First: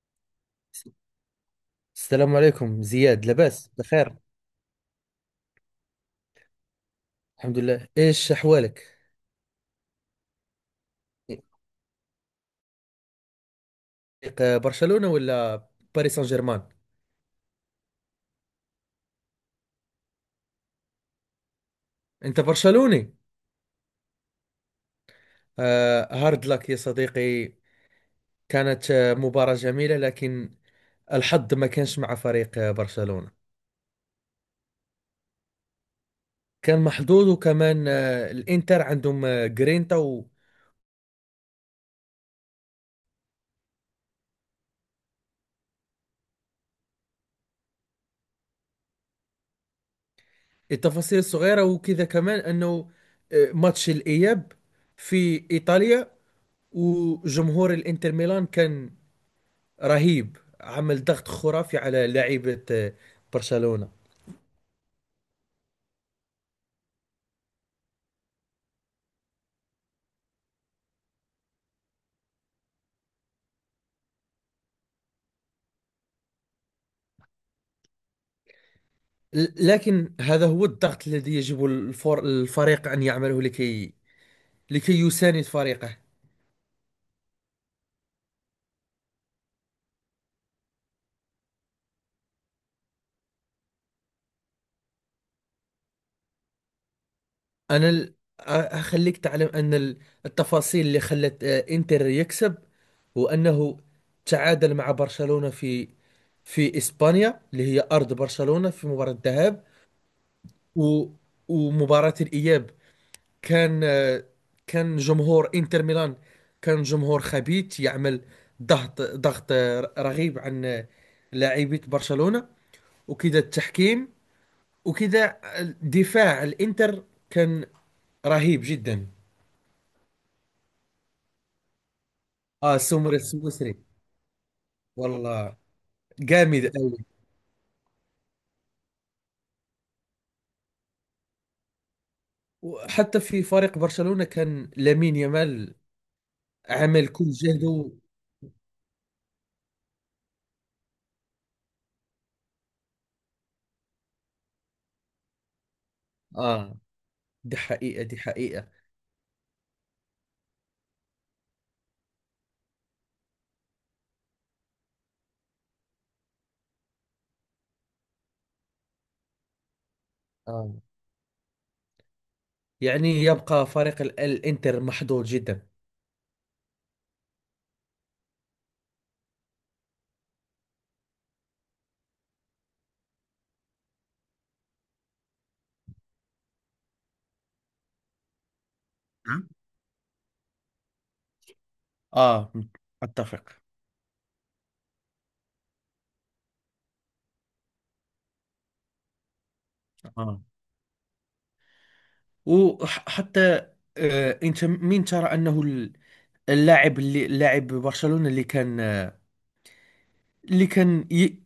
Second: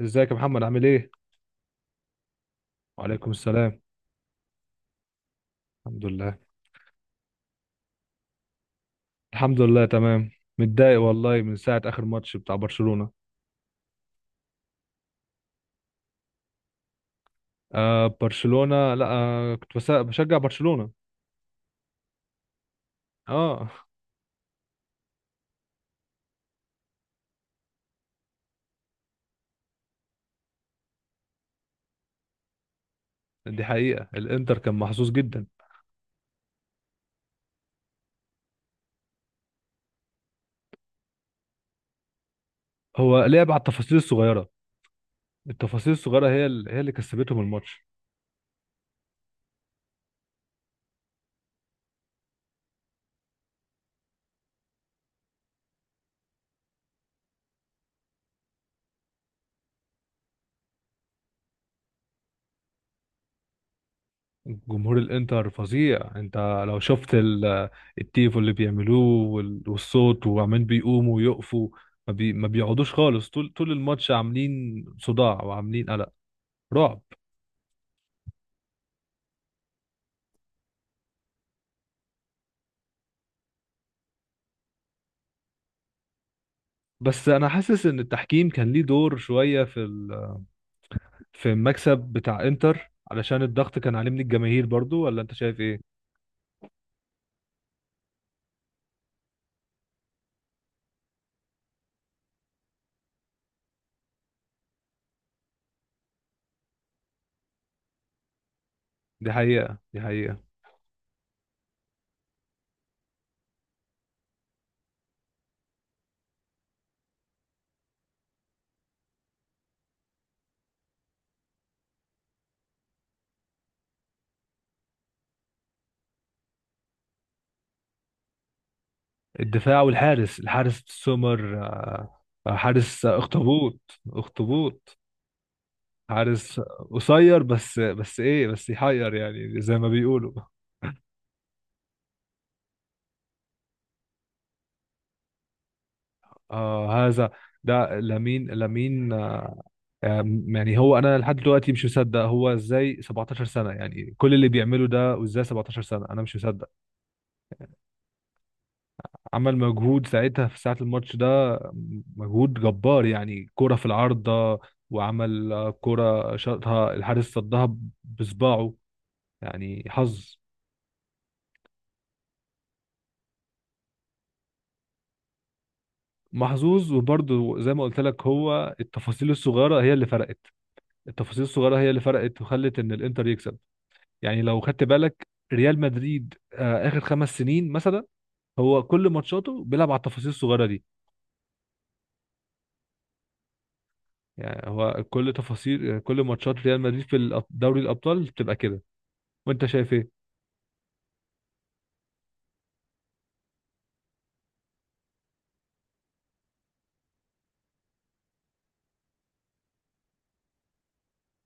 ازيك يا محمد، عامل ايه؟ السلام عليكم زياد، وعليكم لاباس السلام. بخير. الحمد لله. الحمد لله، ايش احوالك؟ الحمد لله، تمام. متضايق والله من ساعة آخر ماتش بتاع برشلونة. فريق برشلونة ولا باريس سان جيرمان؟ آه، برشلونة. لا، كنت بشجع برشلونة. انت برشلوني؟ اه. هارد لك يا صديقي. كانت مباراة جميلة، لكن الحظ ما كانش مع فريق برشلونة. دي حقيقة، الانتر كان محظوظ جدا. كان محظوظ، وكمان الانتر عندهم جرينتا. هو لعب على التفاصيل الصغيرة. التفاصيل الصغيرة هي هي اللي كسبتهم الماتش. والتفاصيل الصغيرة، وكذا كمان انه ماتش الاياب في ايطاليا، وجمهور الانتر ميلان كان رهيب، عمل ضغط خرافي على لاعيبة برشلونة. جمهور الانتر فظيع. انت لو شفت التيفو اللي بيعملوه والصوت، وعمالين بيقوموا ويقفوا، ما بيقعدوش خالص طول طول الماتش، عاملين صداع وعاملين قلق، رعب. لكن هذا هو الضغط الذي يجب الفور الفريق أن يعمله لكي يساند فريقه. بس انا حاسس ان التحكيم كان ليه دور شوية في المكسب بتاع انتر، علشان الضغط كان عليه من الجماهير برضو، ولا انت شايف ايه؟ أنا ال- أخليك تعلم أن التفاصيل اللي خلت إنتر يكسب هو أنه تعادل مع برشلونة في إسبانيا اللي هي أرض برشلونة في مباراة دي الذهاب. حقيقة، دي حقيقة. و- ومباراة الإياب كان كان جمهور انتر ميلان، كان جمهور خبيث يعمل ضغط رغيب عن لاعبية برشلونة، وكذا التحكيم، وكذا دفاع الانتر كان رهيب جدا. الدفاع والحارس، الحارس سومر، اه، حارس سمر السويسري اخطبوط اخطبوط. والله حارس جامد قوي. قصير، بس ايه، بس يحير يعني زي ما بيقولوا. وحتى في فريق برشلونة، كان لامين يامال آه عمل هذا. كل جهده. ده لامين لامين، آه، أم، يعني هو انا لحد دلوقتي مش مصدق هو ازاي 17 سنه، يعني كل اللي بيعمله ده، وازاي 17 سنه انا مش مصدق. اه، دي حقيقة دي حقيقة. عمل مجهود ساعتها في ساعه الماتش ده، مجهود جبار. يعني كره في العارضه، وعمل كره شاطها الحارس صدها بصباعه. يعني حظ. آه. يعني يبقى فريق الانتر محظوظ جدا. محظوظ، وبرضه زي ما قلت لك، هو التفاصيل الصغيره هي اللي فرقت. التفاصيل الصغيره هي اللي فرقت وخلت ان الانتر يكسب. يعني لو خدت بالك، ريال مدريد اخر خمس سنين مثلا، هو كل ماتشاته بيلعب على التفاصيل الصغيره دي. آه، أتفق. يعني هو كل تفاصيل كل ماتشات ريال مدريد في دوري الابطال بتبقى كده. وانت شايف ايه؟ آه وحتى أنت مين ترى أنه اللاعب اللي لاعب برشلونة اللي كان اللي كان ي...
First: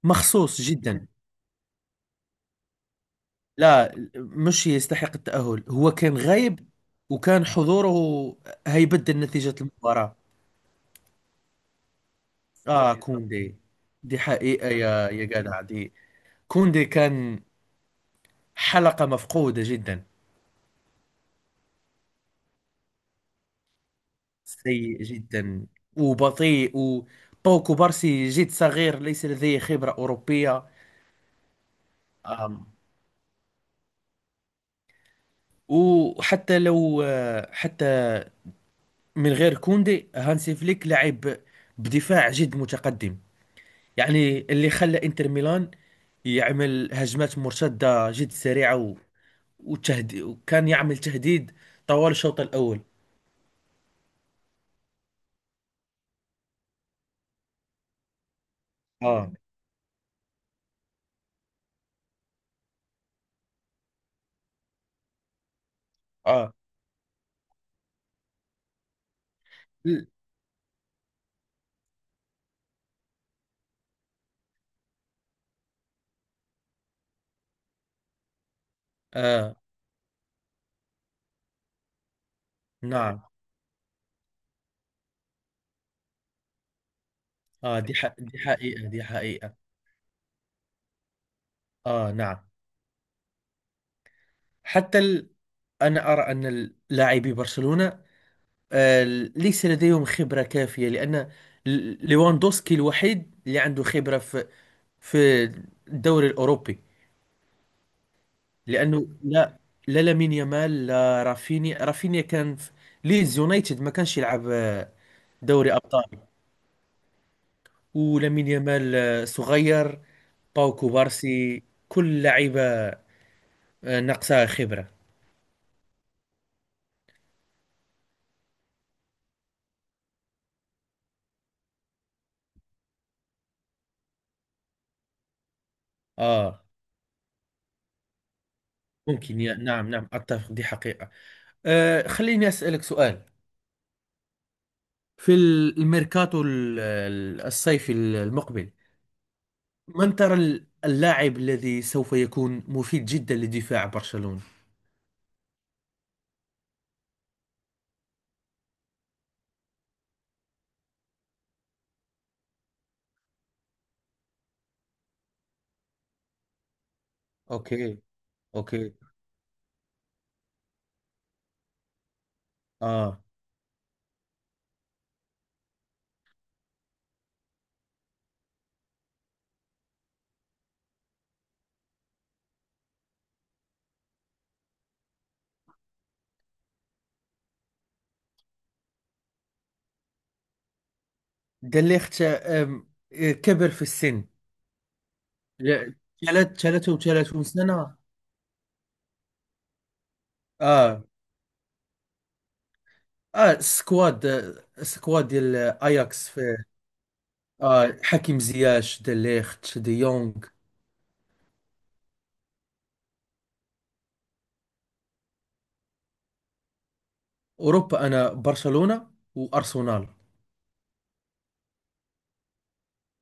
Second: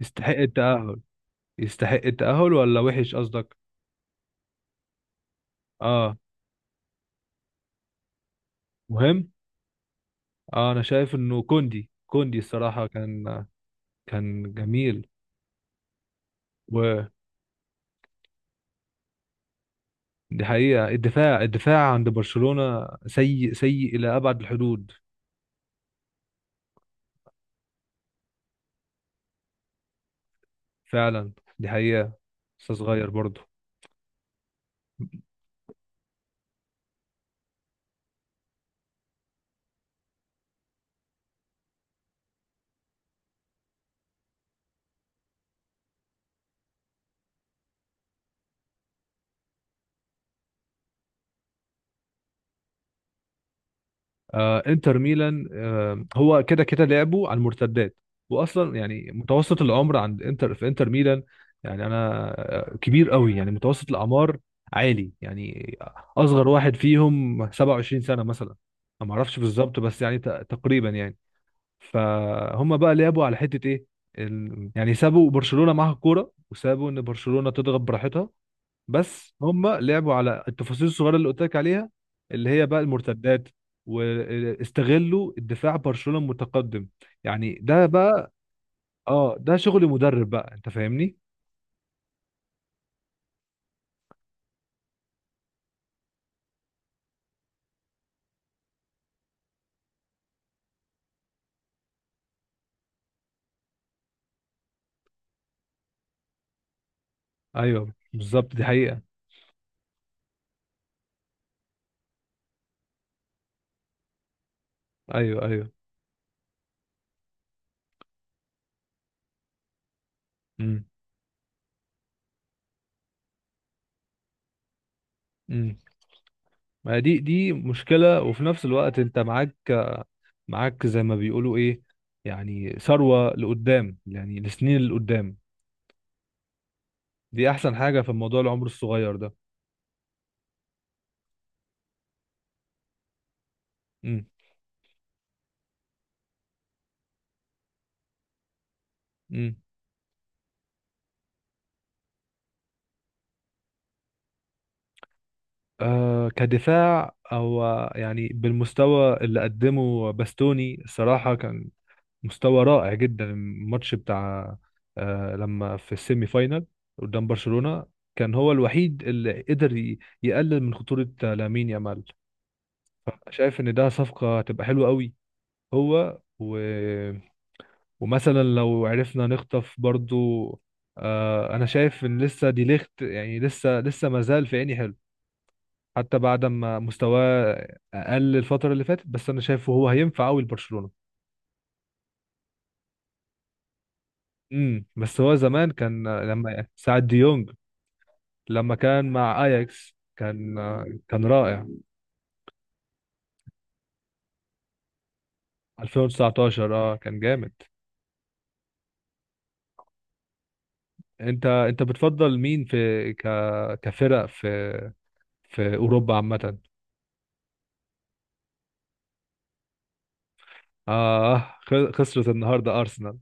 يستحق مخصوص التاهل. جدا؟ يستحق التاهل، ولا وحش قصدك؟ لا، مش يستحق التأهل، هو اه. كان غايب، وكان حضوره هيبدل مهم. نتيجة المباراة. اه، انا شايف انه كوندي، كوندي الصراحه آه، كان كوندي. دي كان حقيقة جميل. يا جدع دي. كوندي ودي كان حلقة مفقودة جدا. حقيقه، الدفاع الدفاع عند برشلونه سيء سيء الى ابعد الحدود. سيء جدا وبطيء، وبوكو بارسي جد صغير ليس لديه خبرة أوروبية. فعلا، دي حقيقه. أم، لسه صغير برضه. وحتى لو حتى من غير كوندي، هانسي فليك لعب بدفاع جد متقدم، يعني اللي خلى انتر ميلان يعمل هجمات مرتدة جد سريعة وكان يعمل تهديد طوال الشوط الأول. انتر ميلان، هو كده كده لعبه على المرتدات. واصلا يعني اه، متوسط العمر عند انتر، في انتر ميلان يعني، انا كبير قوي يعني، متوسط الاعمار عالي يعني. اصغر اه، واحد فيهم 27 سنة مثلا. أنا ما اعرفش بالظبط، بس ل- يعني تقريبا يعني. فهم بقى لعبوا على حتة ايه؟ يعني سابوا برشلونة معاها الكورة، وسابوا ان برشلونة تضغط براحتها. بس اه، هم لعبوا على التفاصيل الصغيره اللي قلت لك عليها، اللي هي بقى نعم، المرتدات. واستغلوا الدفاع برشلونه المتقدم. يعني اه، ده بقى. دي حقيقة دي اه، حقيقة. ده شغل مدرب بقى. انت فاهمني؟ اه، نعم. حتى ال... أنا أرى أن لاعبي برشلونة آه، ليس لديهم خبرة كافية، لأن ليواندوسكي الوحيد اللي عنده خبرة في في الدوري الأوروبي، ايوه بالظبط، دي حقيقه. لأنه لا لامين يامال، لا رافينيا كان في ليدز يونايتد، ما كانش يلعب ايوه، ايوه. دوري أبطال. ولامين يامال صغير، باو امم. كوبارسي، كل لعيبة ناقصها خبرة. امم. ما دي مشكله، وفي نفس الوقت انت معاك، زي ما بيقولوا ايه، يعني ثروه لقدام، يعني لسنين لقدام. آه دي احسن حاجه في الموضوع، العمر الصغير ده. ممكن نعم نعم، أتفق، دي حقيقة. خليني أسألك سؤال. في الميركاتو الصيفي المقبل، امم. من ترى اللاعب الذي سوف يكون مفيد جدا لدفاع برشلونة؟ آه، كدفاع او؟ يعني بالمستوى اللي قدمه باستوني، الصراحة كان مستوى رائع جدا. الماتش بتاع، آه، لما في السيمي فاينال قدام برشلونة، اوكي. كان هو اوكي. الوحيد اللي قدر يقلل من خطورة لامين يامال. اه، فشايف ان ده صفقة هتبقى حلوة قوي. هو ومثلا لو عرفنا نخطف برضو، آه، انا شايف ان لسه دي ليخت، يعني لسه ما زال في عيني حلو، حتى بعد ما مستواه اقل الفتره اللي فاتت. بس انا شايفه هو هينفع قوي لبرشلونه. دليخت كبر في السن، امم. بس هو زمان ل- كان لما ساعة 33 ديونج، سنة. لما كان مع اياكس كان اه، كان رائع. اه، سكواد ديال اياكس في. 2019 اه كان جامد. اه، حكيم زياش، دليخت، دي يونغ. انت بتفضل مين في ك كفرق في اوروبا عامه؟ اوروبا، انا برشلونة وارسنال. اه، خسرت النهارده ارسنال.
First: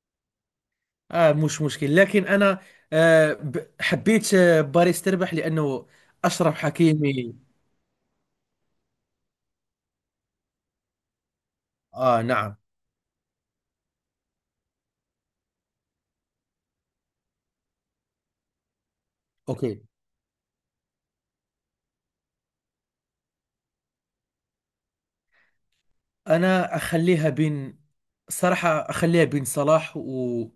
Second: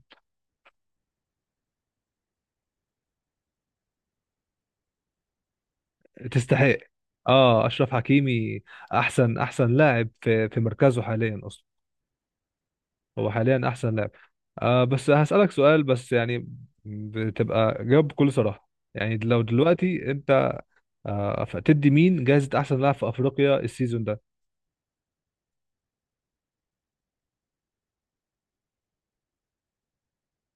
اه، مش مشكل، لكن انا حبيت باريس تربح لانه اشرف تستحق. حكيمي. اه، اشرف حكيمي احسن لاعب في مركزه حاليا اصلا. اه، نعم. هو حاليا احسن لاعب. آه، بس هسألك سؤال، بس يعني بتبقى جاوب بكل صراحة. يعني لو اوكي، دلوقتي انت، آه، تدي مين جائزة احسن لاعب في افريقيا السيزون ده؟ انا اخليها بين، صراحة اخليها بين صلاح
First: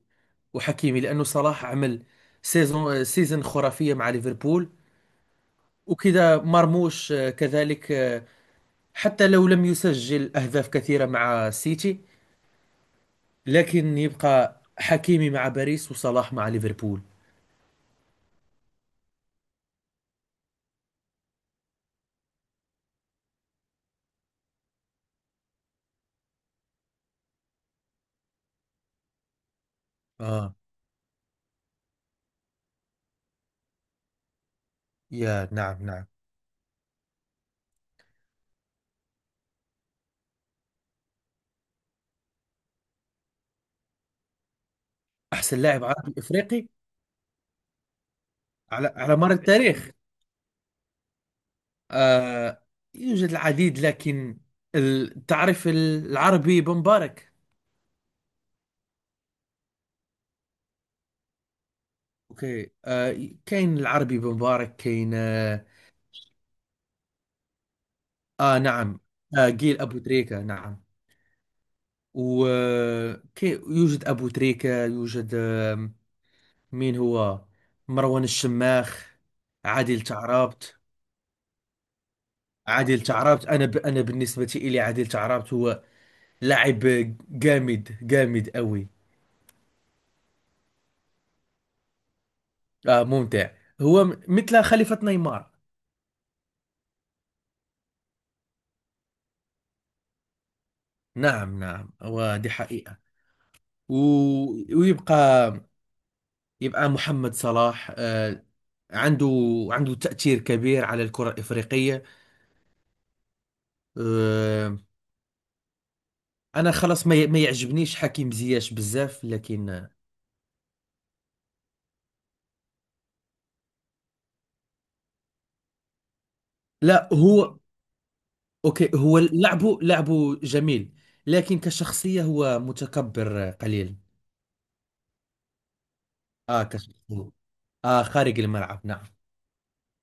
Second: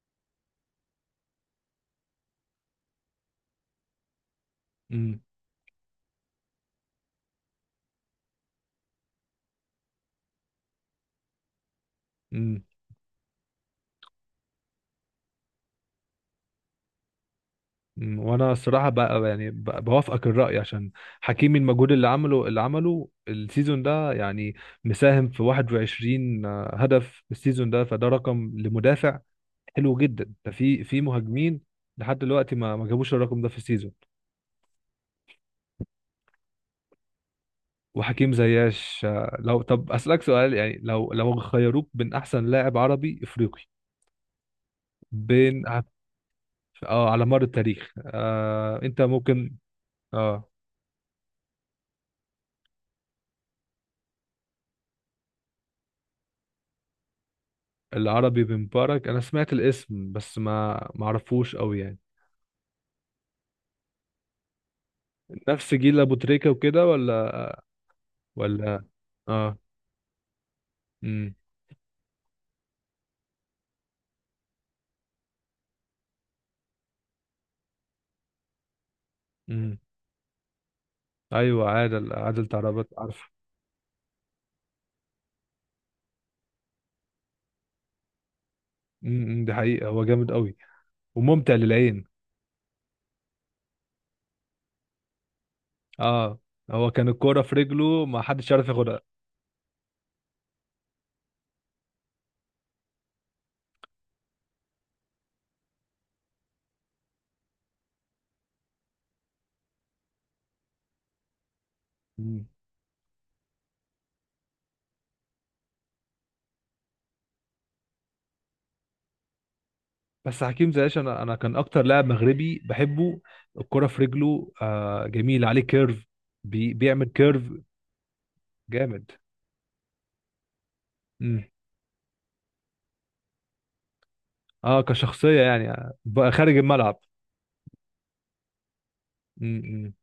وحكيمي، لانه صلاح عمل سيزون خرافية مع ليفربول، امم. وكذا مرموش، آه كذلك، حتى لو لم يسجل اهداف كثيرة مع سيتي، امم. لكن يبقى حكيمي مع باريس وصلاح مع ليفربول. أمم. وانا الصراحة بقى، يعني بوافقك الرأي، عشان حكيمي المجهود اللي عمله السيزون ده يعني مساهم في 21 هدف السيزون ده، فده رقم لمدافع حلو جدا. ده اه، في مهاجمين لحد دلوقتي ما جابوش الرقم ده في السيزون. يا نعم نعم. وحكيم زياش، لو طب اسالك سؤال يعني، لو خيروك بين احسن لاعب عربي افريقي أحسن بين لاعب عربي إفريقي اه، على مر التاريخ. آه، على انت مر ممكن. التاريخ. اه، آه يوجد العديد، لكن تعرف العربي بن مبارك؟ العربي بن مبارك، انا سمعت الاسم، بس ما اعرفوش قوي يعني. أوكي، كاين العربي بن مبارك، كاين نفس جيل ابو تريكة وكده، ولا آه ولا نعم. آه، اه. جيل أبو تريكة، نعم. امم. ويوجد أبو تريكة، يوجد مين هو مروان الشماخ، امم. عادل تعرابت. ايوه، عادل تعربت، عادل عارفه. تعرابت، أنا أنا بالنسبة إلي عادل تعرابت هو لاعب جامد جامد قوي. امم، دي حقيقة، هو جامد قوي وممتع للعين. آه، ممتع. هو مثل خليفة نيمار. اه، هو كان الكرة في رجله ما حدش يعرف ياخدها. نعم نعم، ودي حقيقة. و... ويبقى محمد صلاح عنده تأثير كبير على الكرة الإفريقية. آه. أنا خلاص ما يعجبنيش حكيم زياش بزاف، لكن بس حكيم زياش انا كان اكتر لاعب مغربي بحبه. الكرة في رجله، آه جميل، عليه كيرف، بيعمل لا. كيرف، هو، أوكي، جامد. هو لعبه جميل، امم. لكن كشخصية هو متكبر قليل. اه كشخصية يعني، بقى خارج آه، الملعب. كشخصية، آه، خارج الملعب، نعم. امم.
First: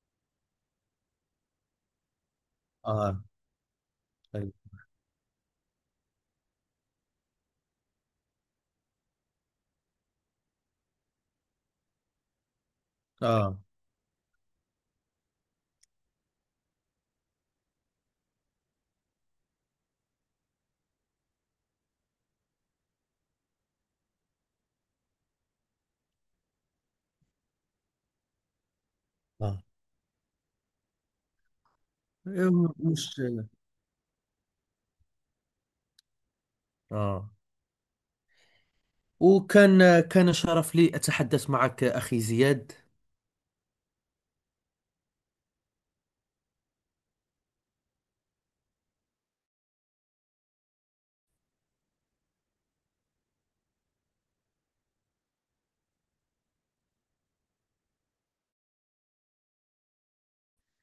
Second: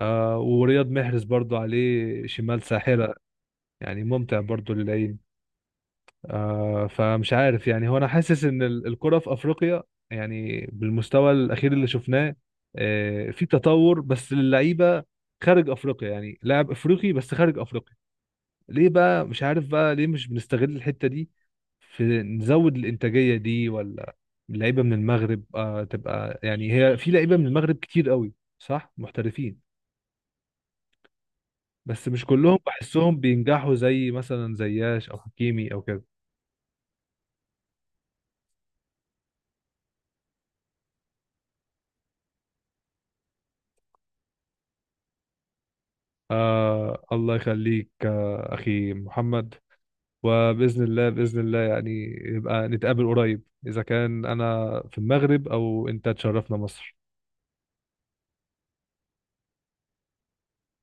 آه، ورياض محرز برضو عليه شمال ساحرة، آه. يعني ممتع آه, برضو للعين. آه، فمش عارف يعني هو، انا حاسس ان الكرة في افريقيا، يعني بالمستوى الاخير اللي شفناه، آه في آه. تطور، بس للعيبة خارج افريقيا. يعني لاعب افريقي، بس خارج افريقيا، ليه بقى؟ مش عارف بقى ليه مش بنستغل الحتة دي في نزود الإنتاجية دي، ولا؟ لعيبة من المغرب تبقى يعني، هي في لعيبة من المغرب كتير قوي صح، محترفين. بس مش كلهم آه. بحسهم مش بينجحوا زي مثلا زياش أو حكيمي أو كده. اه. وكان، كان شرف لي أتحدث معك أخي زياد. آه، الله يخليك، آه أخي محمد. وبإذن الله، بإذن الله يعني يبقى نتقابل قريب، إذا كان أنا في المغرب أو أنت تشرفنا مصر.